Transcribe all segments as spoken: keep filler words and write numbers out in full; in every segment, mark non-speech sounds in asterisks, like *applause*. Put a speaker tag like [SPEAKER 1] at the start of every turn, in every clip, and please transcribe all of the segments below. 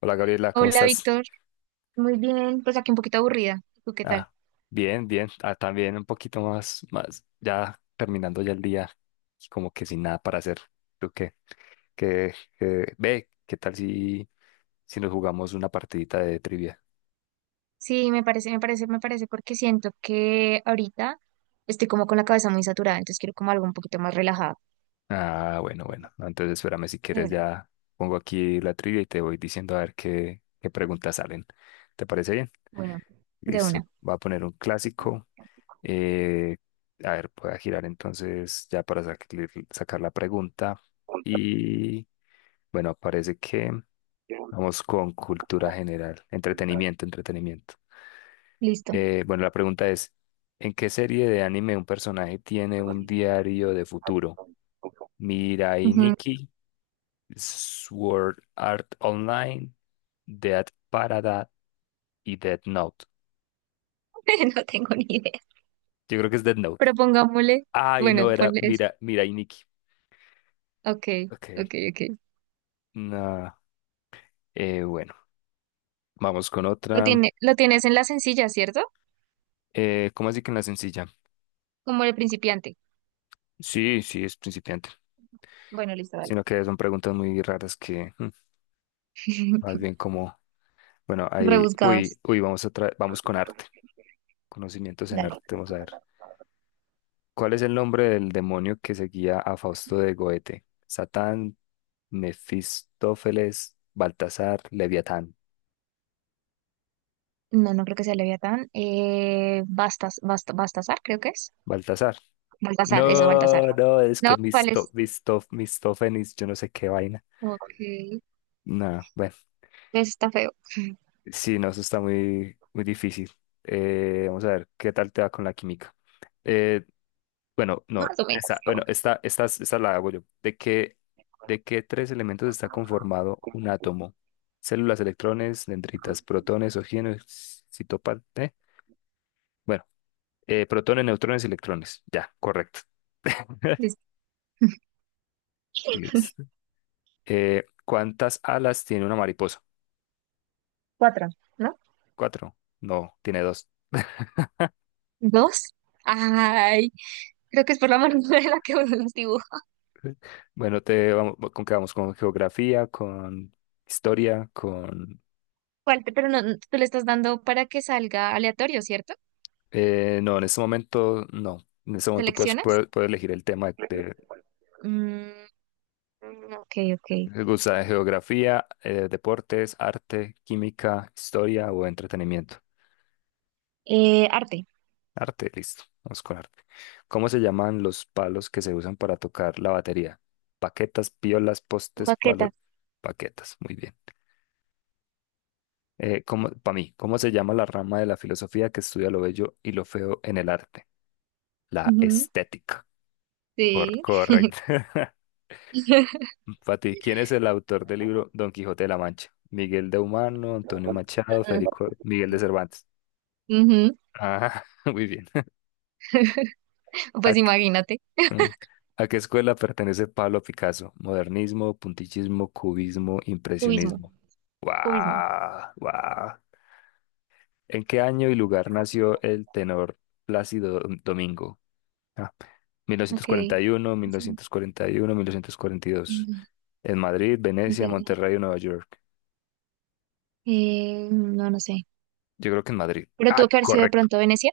[SPEAKER 1] Hola Gabriela, ¿cómo
[SPEAKER 2] Hola,
[SPEAKER 1] estás?
[SPEAKER 2] Víctor. Muy bien, pues aquí un poquito aburrida. ¿Tú qué tal?
[SPEAKER 1] Ah, bien, bien. Ah, también un poquito más, más, ya terminando ya el día, y como que sin nada para hacer. ¿Tú qué? ¿Qué, qué- ve, ¿qué tal si, si nos jugamos una partidita de trivia?
[SPEAKER 2] Sí, me parece, me parece, me parece porque siento que ahorita estoy como con la cabeza muy saturada, entonces quiero como algo un poquito más relajado.
[SPEAKER 1] Ah, bueno, bueno. No, entonces espérame si
[SPEAKER 2] De
[SPEAKER 1] quieres
[SPEAKER 2] una,
[SPEAKER 1] ya pongo aquí la trivia y te voy diciendo a ver qué, qué preguntas salen. ¿Te parece bien?
[SPEAKER 2] bueno, de
[SPEAKER 1] Listo.
[SPEAKER 2] una.
[SPEAKER 1] Voy a poner un clásico. Eh, a ver, voy a girar entonces ya para sac- sacar la pregunta. Y Bueno, parece que vamos con cultura general, entretenimiento, entretenimiento.
[SPEAKER 2] Listo.
[SPEAKER 1] Eh, bueno, la pregunta es: ¿en qué serie de anime un personaje tiene un diario de futuro? Mirai
[SPEAKER 2] Ujú.
[SPEAKER 1] Nikki, Sword Art Online, Dead Parada y Death Note.
[SPEAKER 2] *laughs* No tengo ni idea.
[SPEAKER 1] Yo creo que es Death Note.
[SPEAKER 2] Propongámosle.
[SPEAKER 1] Ay, no,
[SPEAKER 2] Bueno,
[SPEAKER 1] era
[SPEAKER 2] ponle eso.
[SPEAKER 1] Mira, Mirai Nikki.
[SPEAKER 2] Ok, ok,
[SPEAKER 1] Ok,
[SPEAKER 2] ok.
[SPEAKER 1] no. eh, bueno, vamos con
[SPEAKER 2] Lo
[SPEAKER 1] otra.
[SPEAKER 2] tiene, lo tienes en la sencilla, ¿cierto?
[SPEAKER 1] Eh, ¿cómo así que en la sencilla?
[SPEAKER 2] Como el principiante.
[SPEAKER 1] Sí, sí, es principiante.
[SPEAKER 2] Bueno, listo, vale.
[SPEAKER 1] Sino que son preguntas muy raras que mm, más
[SPEAKER 2] *laughs*
[SPEAKER 1] bien como, bueno, ahí, uy,
[SPEAKER 2] Rebuscadas.
[SPEAKER 1] uy, vamos a tra- vamos con arte, conocimientos en
[SPEAKER 2] Dale.
[SPEAKER 1] arte, vamos a ver. ¿Cuál es el nombre del demonio que seguía a Fausto de Goethe? Satán, Mefistófeles, Baltasar, Leviatán.
[SPEAKER 2] No, no creo que sea Leviatán. Eh, Bastas, Bast- Bastasar, creo que es.
[SPEAKER 1] Baltasar.
[SPEAKER 2] Baltasar, eso, Baltasar.
[SPEAKER 1] No, no, es que
[SPEAKER 2] No, ¿cuál
[SPEAKER 1] Misto,
[SPEAKER 2] es?
[SPEAKER 1] Misto, Mistófenes, yo no sé qué vaina.
[SPEAKER 2] Ok, eso
[SPEAKER 1] No, bueno,
[SPEAKER 2] está feo. *laughs*
[SPEAKER 1] sí, no, eso está muy, muy difícil. Eh, vamos a ver, ¿qué tal te va con la química? Eh, Bueno, no,
[SPEAKER 2] Más o menos.
[SPEAKER 1] esta, bueno, esta, esta, esta la hago yo. ¿De qué, de qué tres elementos está conformado un átomo? Células, electrones, dendritas, protones, oxígenos, citopan, ¿eh? Bueno, eh, protones, neutrones y electrones. Ya, correcto.
[SPEAKER 2] Es
[SPEAKER 1] *laughs* Listo. Eh, ¿cuántas alas tiene una mariposa?
[SPEAKER 2] cuatro, ¿no?
[SPEAKER 1] Cuatro. No, tiene dos.
[SPEAKER 2] ¿Dos? Ay, creo que es por la mano *laughs* de la que uno los dibuja.
[SPEAKER 1] Bueno, te vamos, ¿con qué vamos? ¿Con geografía? ¿Con historia? ¿Con...?
[SPEAKER 2] ¿Cuál te- Pero no, no, tú le estás dando para que salga aleatorio, ¿cierto?
[SPEAKER 1] eh, no, en este momento no. En este momento puedes,
[SPEAKER 2] ¿Seleccionas?
[SPEAKER 1] puedes, puedes elegir el tema de-.
[SPEAKER 2] Mm, ok, ok.
[SPEAKER 1] ¿Te gusta geografía, eh, deportes, arte, química, historia o entretenimiento?
[SPEAKER 2] Eh, arte.
[SPEAKER 1] Arte, listo. Vamos con arte. ¿Cómo se llaman los palos que se usan para tocar la batería? Paquetas, piolas, postes, palos,
[SPEAKER 2] Baquetas.
[SPEAKER 1] paquetas. Muy bien. Eh, ¿cómo, para mí, ¿cómo se llama la rama de la filosofía que estudia lo bello y lo feo en el arte? La
[SPEAKER 2] Ujú,
[SPEAKER 1] estética. Cor-
[SPEAKER 2] sí.
[SPEAKER 1] correcto. *laughs*
[SPEAKER 2] *laughs*
[SPEAKER 1] Para ti, ¿quién es el autor del libro Don Quijote de la Mancha? Miguel de Humano, Antonio Machado, Federico Miguel de Cervantes.
[SPEAKER 2] Ujú,
[SPEAKER 1] Ah, *laughs* muy bien. ¿A,
[SPEAKER 2] pues
[SPEAKER 1] qué
[SPEAKER 2] imagínate.
[SPEAKER 1] mm, a qué escuela pertenece Pablo Picasso? Modernismo, puntillismo, cubismo,
[SPEAKER 2] Cubismo.
[SPEAKER 1] impresionismo.
[SPEAKER 2] Cubismo.
[SPEAKER 1] ¡Guau! ¡Guau! ¿En qué año y lugar nació el tenor Plácido Dom- Domingo? Ah,
[SPEAKER 2] Ok.
[SPEAKER 1] mil novecientos cuarenta y uno,
[SPEAKER 2] Sí,
[SPEAKER 1] mil novecientos cuarenta y uno, mil novecientos cuarenta y dos.
[SPEAKER 2] entiendo,
[SPEAKER 1] En Madrid, Venecia,
[SPEAKER 2] entiendo.
[SPEAKER 1] Monterrey o Nueva York.
[SPEAKER 2] Eh, no, no sé.
[SPEAKER 1] Yo creo que en Madrid.
[SPEAKER 2] Pero tuvo
[SPEAKER 1] Ah,
[SPEAKER 2] que haber sido de
[SPEAKER 1] correcto.
[SPEAKER 2] pronto Venecia.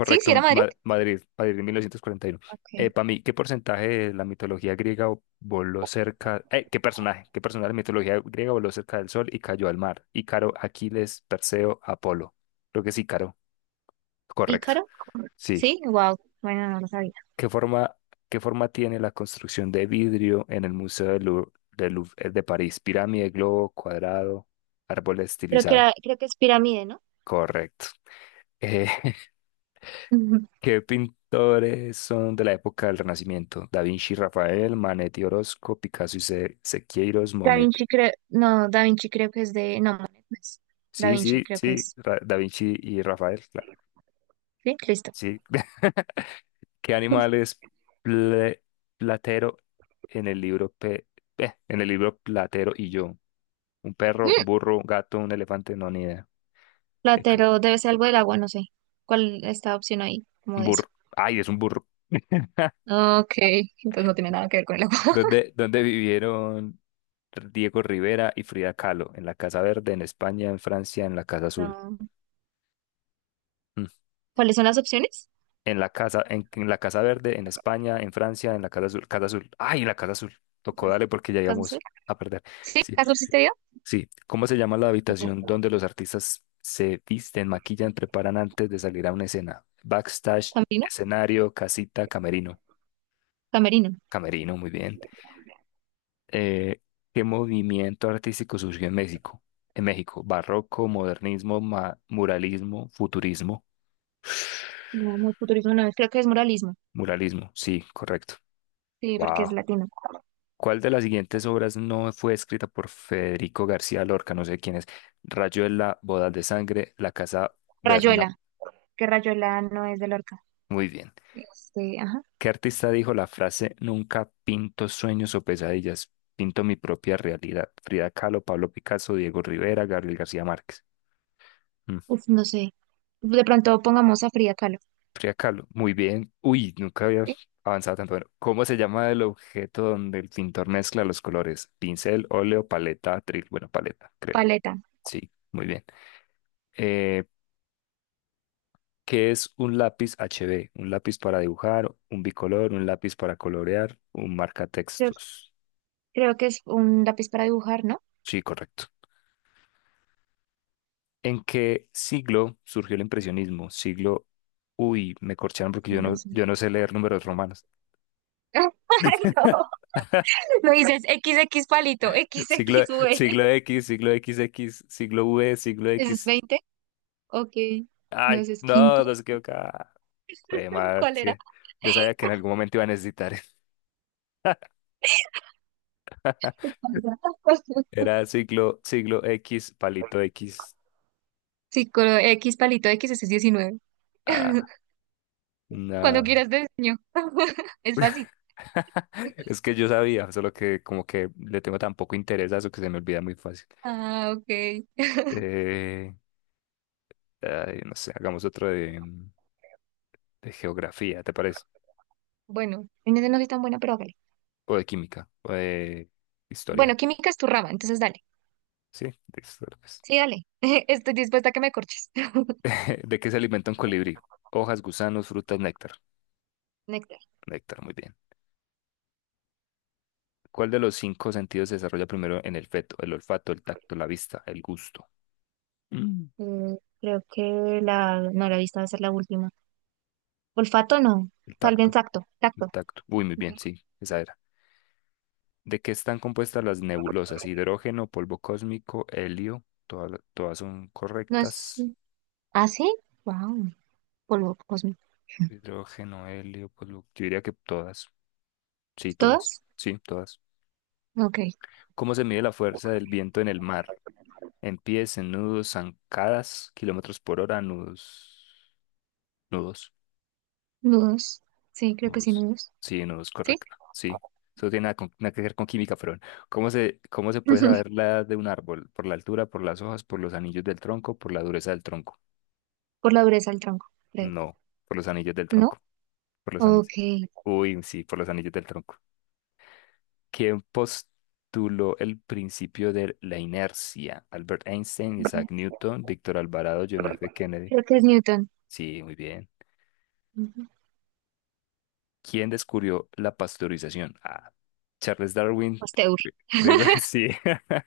[SPEAKER 2] Sí, sí era
[SPEAKER 1] Ma-
[SPEAKER 2] Madrid.
[SPEAKER 1] Ma- Madrid, Madrid en mil novecientos cuarenta y uno.
[SPEAKER 2] Ok.
[SPEAKER 1] Para mí, ¿qué porcentaje de la mitología griega voló cerca? eh, ¿qué personaje? ¿Qué personaje de la mitología griega voló cerca del sol y cayó al mar? Ícaro, Aquiles, Perseo, Apolo. Creo que es Ícaro. Correcto.
[SPEAKER 2] ¿Ícaro?
[SPEAKER 1] Sí.
[SPEAKER 2] Sí, wow. Bueno, no lo sabía.
[SPEAKER 1] ¿Qué forma, qué forma tiene la construcción de vidrio en el Museo del Louvre, del Louvre eh, de París? Pirámide, globo, cuadrado, árbol
[SPEAKER 2] Creo que
[SPEAKER 1] estilizado.
[SPEAKER 2] era- creo que es pirámide, ¿no?
[SPEAKER 1] Correcto. Eh, *laughs*
[SPEAKER 2] Ujú.
[SPEAKER 1] ¿Qué pintores son de la época del Renacimiento? Da Vinci, Rafael, Manetti, Orozco, Picasso y Se- Sequeiros,
[SPEAKER 2] Da
[SPEAKER 1] Monet.
[SPEAKER 2] Vinci creo, no, Da Vinci creo que es de, no, Monet no es. Da
[SPEAKER 1] Sí,
[SPEAKER 2] Vinci
[SPEAKER 1] sí,
[SPEAKER 2] creo que
[SPEAKER 1] sí,
[SPEAKER 2] es.
[SPEAKER 1] Ra- Da Vinci y Rafael, claro.
[SPEAKER 2] Sí, listo.
[SPEAKER 1] Sí. *laughs* ¿Qué animal es ple- Platero en el libro Pe- eh, en el libro Platero y yo? ¿Un perro, un
[SPEAKER 2] Mm,
[SPEAKER 1] burro, un gato, un elefante? No, ni idea. Eh, c-
[SPEAKER 2] Platero debe ser algo del agua, no sé. ¿Cuál está la opción ahí? Como de eso.
[SPEAKER 1] Burro. Ay, es un burro. *laughs*
[SPEAKER 2] Ok, entonces no tiene nada que ver con el agua.
[SPEAKER 1] ¿Dónde, dónde vivieron Diego Rivera y Frida Kahlo? En la Casa Verde, en España, en Francia, en la Casa Azul.
[SPEAKER 2] No.
[SPEAKER 1] Mm.
[SPEAKER 2] ¿Cuáles son las opciones?
[SPEAKER 1] En la casa, en, en la Casa Verde, en España, en Francia, en la Casa Azul, Casa Azul. Ay, en la Casa Azul. Tocó darle porque ya
[SPEAKER 2] Casasol.
[SPEAKER 1] íbamos a perder.
[SPEAKER 2] Sí,
[SPEAKER 1] Sí,
[SPEAKER 2] Casasol sí te.
[SPEAKER 1] sí. ¿Cómo se llama la habitación donde los artistas se visten, maquillan, preparan antes de salir a una escena? Backstage,
[SPEAKER 2] Camerino,
[SPEAKER 1] escenario, casita, camerino.
[SPEAKER 2] Camerino.
[SPEAKER 1] Camerino, muy bien. Eh, ¿qué movimiento artístico surgió en México? En México, barroco, modernismo, ma- muralismo, futurismo. *sighs*
[SPEAKER 2] No, no, futurismo no es, creo que es muralismo,
[SPEAKER 1] Muralismo, sí, correcto.
[SPEAKER 2] sí, porque
[SPEAKER 1] Wow.
[SPEAKER 2] es latino.
[SPEAKER 1] ¿Cuál de las siguientes obras no fue escrita por Federico García Lorca? No sé quién es. Rayuela, Bodas de Sangre, La Casa Bernard.
[SPEAKER 2] Rayuela, que Rayuela no es de Lorca.
[SPEAKER 1] Muy bien.
[SPEAKER 2] Este, ajá,
[SPEAKER 1] ¿Qué artista dijo la frase "Nunca pinto sueños o pesadillas, pinto mi propia realidad"? Frida Kahlo, Pablo Picasso, Diego Rivera, Gabriel García Márquez. Mm,
[SPEAKER 2] uf, no sé. De pronto pongamos a Frida Kahlo.
[SPEAKER 1] Frida Kahlo, muy bien. Uy, nunca había
[SPEAKER 2] ¿Sí?
[SPEAKER 1] avanzado tanto. Bueno, ¿cómo se llama el objeto donde el pintor mezcla los colores? Pincel, óleo, paleta, atril. Bueno, paleta, creo.
[SPEAKER 2] Paleta,
[SPEAKER 1] Sí, muy bien. Eh, ¿Qué es un lápiz H B? Un lápiz para dibujar, un bicolor, un lápiz para colorear, un
[SPEAKER 2] creo,
[SPEAKER 1] marcatextos.
[SPEAKER 2] creo que es un lápiz para dibujar, ¿no?
[SPEAKER 1] Sí, correcto. ¿En qué siglo surgió el impresionismo? Siglo... Uy, me corcharon porque
[SPEAKER 2] Sí,
[SPEAKER 1] yo
[SPEAKER 2] no
[SPEAKER 1] no,
[SPEAKER 2] sé.
[SPEAKER 1] yo no sé leer números romanos.
[SPEAKER 2] *laughs* Ay, no,
[SPEAKER 1] *laughs*
[SPEAKER 2] lo dices equis equis palito,
[SPEAKER 1] Siglo,
[SPEAKER 2] equis equis uve.
[SPEAKER 1] siglo X, siglo veinte, siglo V, siglo
[SPEAKER 2] ¿Ese es
[SPEAKER 1] X.
[SPEAKER 2] veinte? Ok, no,
[SPEAKER 1] Ay,
[SPEAKER 2] ese es
[SPEAKER 1] no,
[SPEAKER 2] quinto.
[SPEAKER 1] no se equivocaba. Jue
[SPEAKER 2] *laughs*
[SPEAKER 1] madre,
[SPEAKER 2] ¿Cuál
[SPEAKER 1] sí.
[SPEAKER 2] era?
[SPEAKER 1] Yo sabía que en algún momento iba a necesitar. *laughs*
[SPEAKER 2] *laughs*
[SPEAKER 1] Era siglo, siglo X, palito X.
[SPEAKER 2] Sí, con X palito, X ese es diecinueve.
[SPEAKER 1] Ah,
[SPEAKER 2] *laughs* Cuando
[SPEAKER 1] no.
[SPEAKER 2] quieras te enseño. *laughs* Es fácil.
[SPEAKER 1] *laughs* Es que yo sabía, solo que como que le tengo tan poco interés a eso que se me olvida muy fácil.
[SPEAKER 2] Ah, ok.
[SPEAKER 1] Eh, ay, no sé, hagamos otro de, mm, de geografía, ¿te parece?
[SPEAKER 2] Bueno, en ese no soy tan buena, pero hágale.
[SPEAKER 1] O de química, o de
[SPEAKER 2] Bueno,
[SPEAKER 1] historia.
[SPEAKER 2] química es tu rama, entonces dale.
[SPEAKER 1] Sí, de historia, pues.
[SPEAKER 2] Sí, dale. *laughs* Estoy dispuesta a que me corches. *laughs*
[SPEAKER 1] *laughs* ¿De qué se alimenta un colibrí? Hojas, gusanos, frutas, néctar.
[SPEAKER 2] Néctar.
[SPEAKER 1] Néctar, muy bien. ¿Cuál de los cinco sentidos se desarrolla primero en el feto? El olfato, el tacto, la vista, el gusto. Mm.
[SPEAKER 2] Mm, creo que la... No, la vista va a ser la última. Olfato no.
[SPEAKER 1] El
[SPEAKER 2] Tal vez
[SPEAKER 1] tacto,
[SPEAKER 2] tacto. Tacto.
[SPEAKER 1] el tacto. Uy, muy
[SPEAKER 2] Ok.
[SPEAKER 1] bien, sí, esa era. ¿De qué están compuestas las nebulosas? Hidrógeno, polvo cósmico, helio. Todas, todas son
[SPEAKER 2] No es...
[SPEAKER 1] correctas.
[SPEAKER 2] ¿Ah, sí? Wow. Polvo cósmico.
[SPEAKER 1] Hidrógeno, helio, polvo. Yo diría que todas. Sí, todas.
[SPEAKER 2] ¿Todas?
[SPEAKER 1] Sí, todas.
[SPEAKER 2] Ok.
[SPEAKER 1] ¿Cómo se mide la fuerza del viento en el mar? En pies, en nudos, zancadas, kilómetros por hora, nudos. Nudos.
[SPEAKER 2] Nudos. Sí, creo que sí,
[SPEAKER 1] Nudos.
[SPEAKER 2] nudos.
[SPEAKER 1] Sí, nudos,
[SPEAKER 2] ¿Sí?
[SPEAKER 1] correcto. Sí. Eso tiene nada, con- nada que ver con química, pero bueno. ¿cómo se, cómo se puede saber
[SPEAKER 2] *laughs*
[SPEAKER 1] la edad de un árbol? Por la altura, por las hojas, por los anillos del tronco, por la dureza del tronco.
[SPEAKER 2] Por la dureza del tronco, creo.
[SPEAKER 1] No, por los anillos del
[SPEAKER 2] ¿No?
[SPEAKER 1] tronco. Por los anillos.
[SPEAKER 2] Ok.
[SPEAKER 1] Uy, sí, por los anillos del tronco. ¿Quién postuló el principio de la inercia? Albert Einstein, Isaac Newton, Víctor Alvarado, John F. Kennedy.
[SPEAKER 2] Creo que es Newton.
[SPEAKER 1] Sí, muy bien.
[SPEAKER 2] Ujú.
[SPEAKER 1] ¿Quién descubrió la pasteurización? Ah, Charles Darwin.
[SPEAKER 2] Pasteur.
[SPEAKER 1] Creo que sí. *laughs*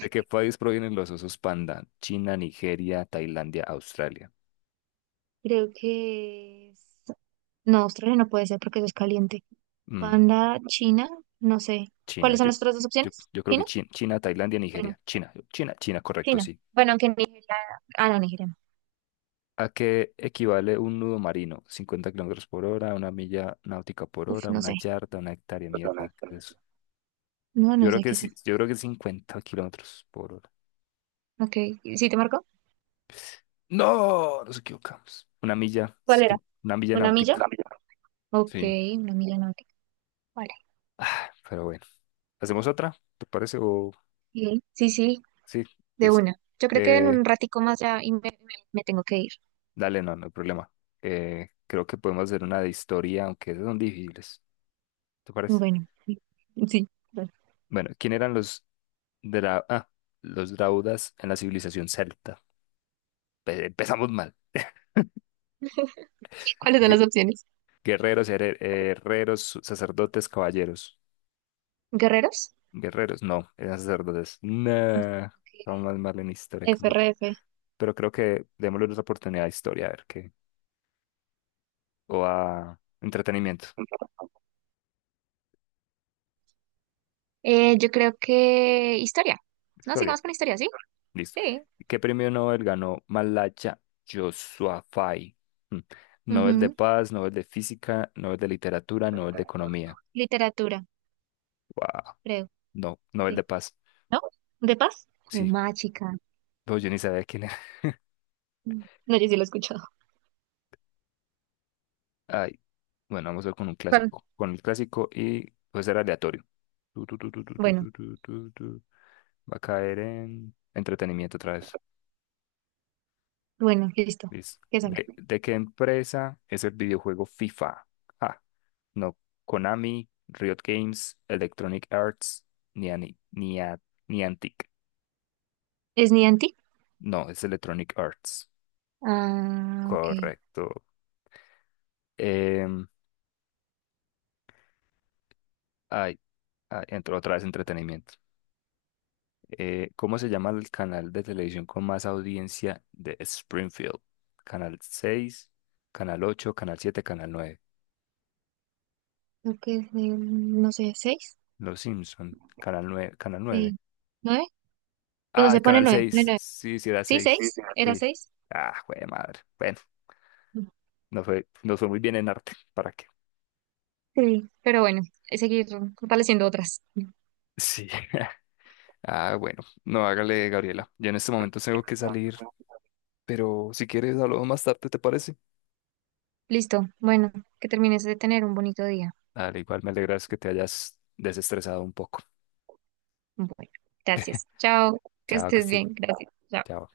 [SPEAKER 1] ¿De qué país provienen los osos panda? China, Nigeria, Tailandia, Australia.
[SPEAKER 2] Creo que es... No, Australia no puede ser porque eso es caliente.
[SPEAKER 1] Mm,
[SPEAKER 2] Panda, China, no sé.
[SPEAKER 1] China,
[SPEAKER 2] ¿Cuáles son
[SPEAKER 1] yo,
[SPEAKER 2] las otras dos
[SPEAKER 1] yo,
[SPEAKER 2] opciones?
[SPEAKER 1] yo creo que
[SPEAKER 2] ¿China?
[SPEAKER 1] China, China, Tailandia,
[SPEAKER 2] Bueno,
[SPEAKER 1] Nigeria. China, China, China, correcto,
[SPEAKER 2] China.
[SPEAKER 1] sí.
[SPEAKER 2] Bueno, aunque Nigeria... Ah, no, Nigeria no.
[SPEAKER 1] ¿A qué equivale un nudo marino? Cincuenta kilómetros por hora, una milla náutica por
[SPEAKER 2] Uf,
[SPEAKER 1] hora,
[SPEAKER 2] no
[SPEAKER 1] una
[SPEAKER 2] sé.
[SPEAKER 1] yarda, una hectárea, mierda. ¿qué es eso?
[SPEAKER 2] No,
[SPEAKER 1] Yo
[SPEAKER 2] no
[SPEAKER 1] creo
[SPEAKER 2] sé
[SPEAKER 1] que
[SPEAKER 2] qué es
[SPEAKER 1] sí,
[SPEAKER 2] eso.
[SPEAKER 1] yo creo que cincuenta kilómetros por hora.
[SPEAKER 2] Ok, ¿sí te marcó?
[SPEAKER 1] No, nos equivocamos. Una milla, es
[SPEAKER 2] ¿Cuál
[SPEAKER 1] que
[SPEAKER 2] era?
[SPEAKER 1] una milla
[SPEAKER 2] ¿Una milla? Una
[SPEAKER 1] náutica.
[SPEAKER 2] milla. Ok,
[SPEAKER 1] Sí.
[SPEAKER 2] una milla náutica. Vale.
[SPEAKER 1] Ah, pero bueno, ¿hacemos otra? ¿Te parece? O
[SPEAKER 2] Bien. Sí, sí,
[SPEAKER 1] sí,
[SPEAKER 2] de
[SPEAKER 1] dice.
[SPEAKER 2] una. Yo creo que en
[SPEAKER 1] Eh,
[SPEAKER 2] un ratico más ya y me, me- me tengo que ir.
[SPEAKER 1] dale, no, no hay problema. Eh, creo que podemos hacer una de historia, aunque esas son difíciles. ¿Te parece?
[SPEAKER 2] Bueno, sí. Sí. Vale.
[SPEAKER 1] Bueno, ¿quién eran los, dra- ah, los draudas en la civilización celta? Pe- Empezamos mal.
[SPEAKER 2] ¿Cuáles son las
[SPEAKER 1] Gue-
[SPEAKER 2] opciones?
[SPEAKER 1] Guerreros, here- herreros, sacerdotes, caballeros.
[SPEAKER 2] ¿Guerreros?
[SPEAKER 1] Guerreros, no, eran sacerdotes.
[SPEAKER 2] No.
[SPEAKER 1] Nah, vamos
[SPEAKER 2] Ok.
[SPEAKER 1] más mal en historia que en verdad.
[SPEAKER 2] S R F.
[SPEAKER 1] Pero creo que démosle otra oportunidad a historia, a ver qué. O a entretenimiento.
[SPEAKER 2] Eh, yo creo que historia. No,
[SPEAKER 1] Historia,
[SPEAKER 2] sigamos con historia, ¿sí?
[SPEAKER 1] listo.
[SPEAKER 2] Sí.
[SPEAKER 1] ¿Qué premio Nobel ganó Malacha Yousafzai? Hmm. Nobel de
[SPEAKER 2] Ujú.
[SPEAKER 1] Paz, Nobel de Física, Nobel de Literatura, Nobel de Economía.
[SPEAKER 2] Literatura,
[SPEAKER 1] Wow,
[SPEAKER 2] creo,
[SPEAKER 1] no, Nobel de
[SPEAKER 2] sí.
[SPEAKER 1] Paz.
[SPEAKER 2] ¿No? ¿De paz? De
[SPEAKER 1] Sí,
[SPEAKER 2] mágica.
[SPEAKER 1] no, yo ni sabía quién.
[SPEAKER 2] No, yo sí lo he escuchado.
[SPEAKER 1] Ay, bueno, vamos a ver con un
[SPEAKER 2] ¿Cuál?
[SPEAKER 1] clásico. Con el clásico y puede ser aleatorio. Tu, tu, tu, tu, tu, tu,
[SPEAKER 2] Bueno,
[SPEAKER 1] tu, tu, tu, tu. Va a caer en entretenimiento otra vez.
[SPEAKER 2] bueno, listo.
[SPEAKER 1] Listo.
[SPEAKER 2] ¿Qué sale?
[SPEAKER 1] ¿De, de qué empresa es el videojuego FIFA? Ah, no. Konami, Riot Games, Electronic Arts, ni, ani- ni, a- ni Antic.
[SPEAKER 2] ¿Es Niantic?
[SPEAKER 1] No, es Electronic Arts.
[SPEAKER 2] Ah, ok.
[SPEAKER 1] Correcto. Em, ay, ay, entró otra vez entretenimiento. Eh, ¿cómo se llama el canal de televisión con más audiencia de Springfield? Canal seis, Canal ocho, Canal siete, Canal nueve.
[SPEAKER 2] Creo que es de, no sé, ¿seis?
[SPEAKER 1] Los Simpson, Canal nueve. Canal nueve.
[SPEAKER 2] Sí. ¿Nueve? Bueno,
[SPEAKER 1] Ay,
[SPEAKER 2] se pone
[SPEAKER 1] Canal
[SPEAKER 2] nueve, pone
[SPEAKER 1] seis.
[SPEAKER 2] nueve.
[SPEAKER 1] Sí, sí era
[SPEAKER 2] ¿Sí, sí,
[SPEAKER 1] seis.
[SPEAKER 2] seis? ¿Era
[SPEAKER 1] Sí.
[SPEAKER 2] seis?
[SPEAKER 1] Ah, güey, madre. Bueno, no fue, no fue muy bien en arte. *laughs* ¿Para qué?
[SPEAKER 2] Sí. Pero bueno, es seguir fortaleciendo otras.
[SPEAKER 1] Sí. *laughs* Ah, bueno. No, hágale, Gabriela. Yo en este momento tengo que salir, pero si quieres, hablamos más tarde, ¿te parece?
[SPEAKER 2] Listo. Bueno, que termines de tener un bonito día.
[SPEAKER 1] Dale, igual me alegras que te hayas desestresado un poco.
[SPEAKER 2] Bueno, gracias. Chao, que
[SPEAKER 1] Chao, que
[SPEAKER 2] estés
[SPEAKER 1] estés.
[SPEAKER 2] bien. Gracias. Chao.
[SPEAKER 1] Chao.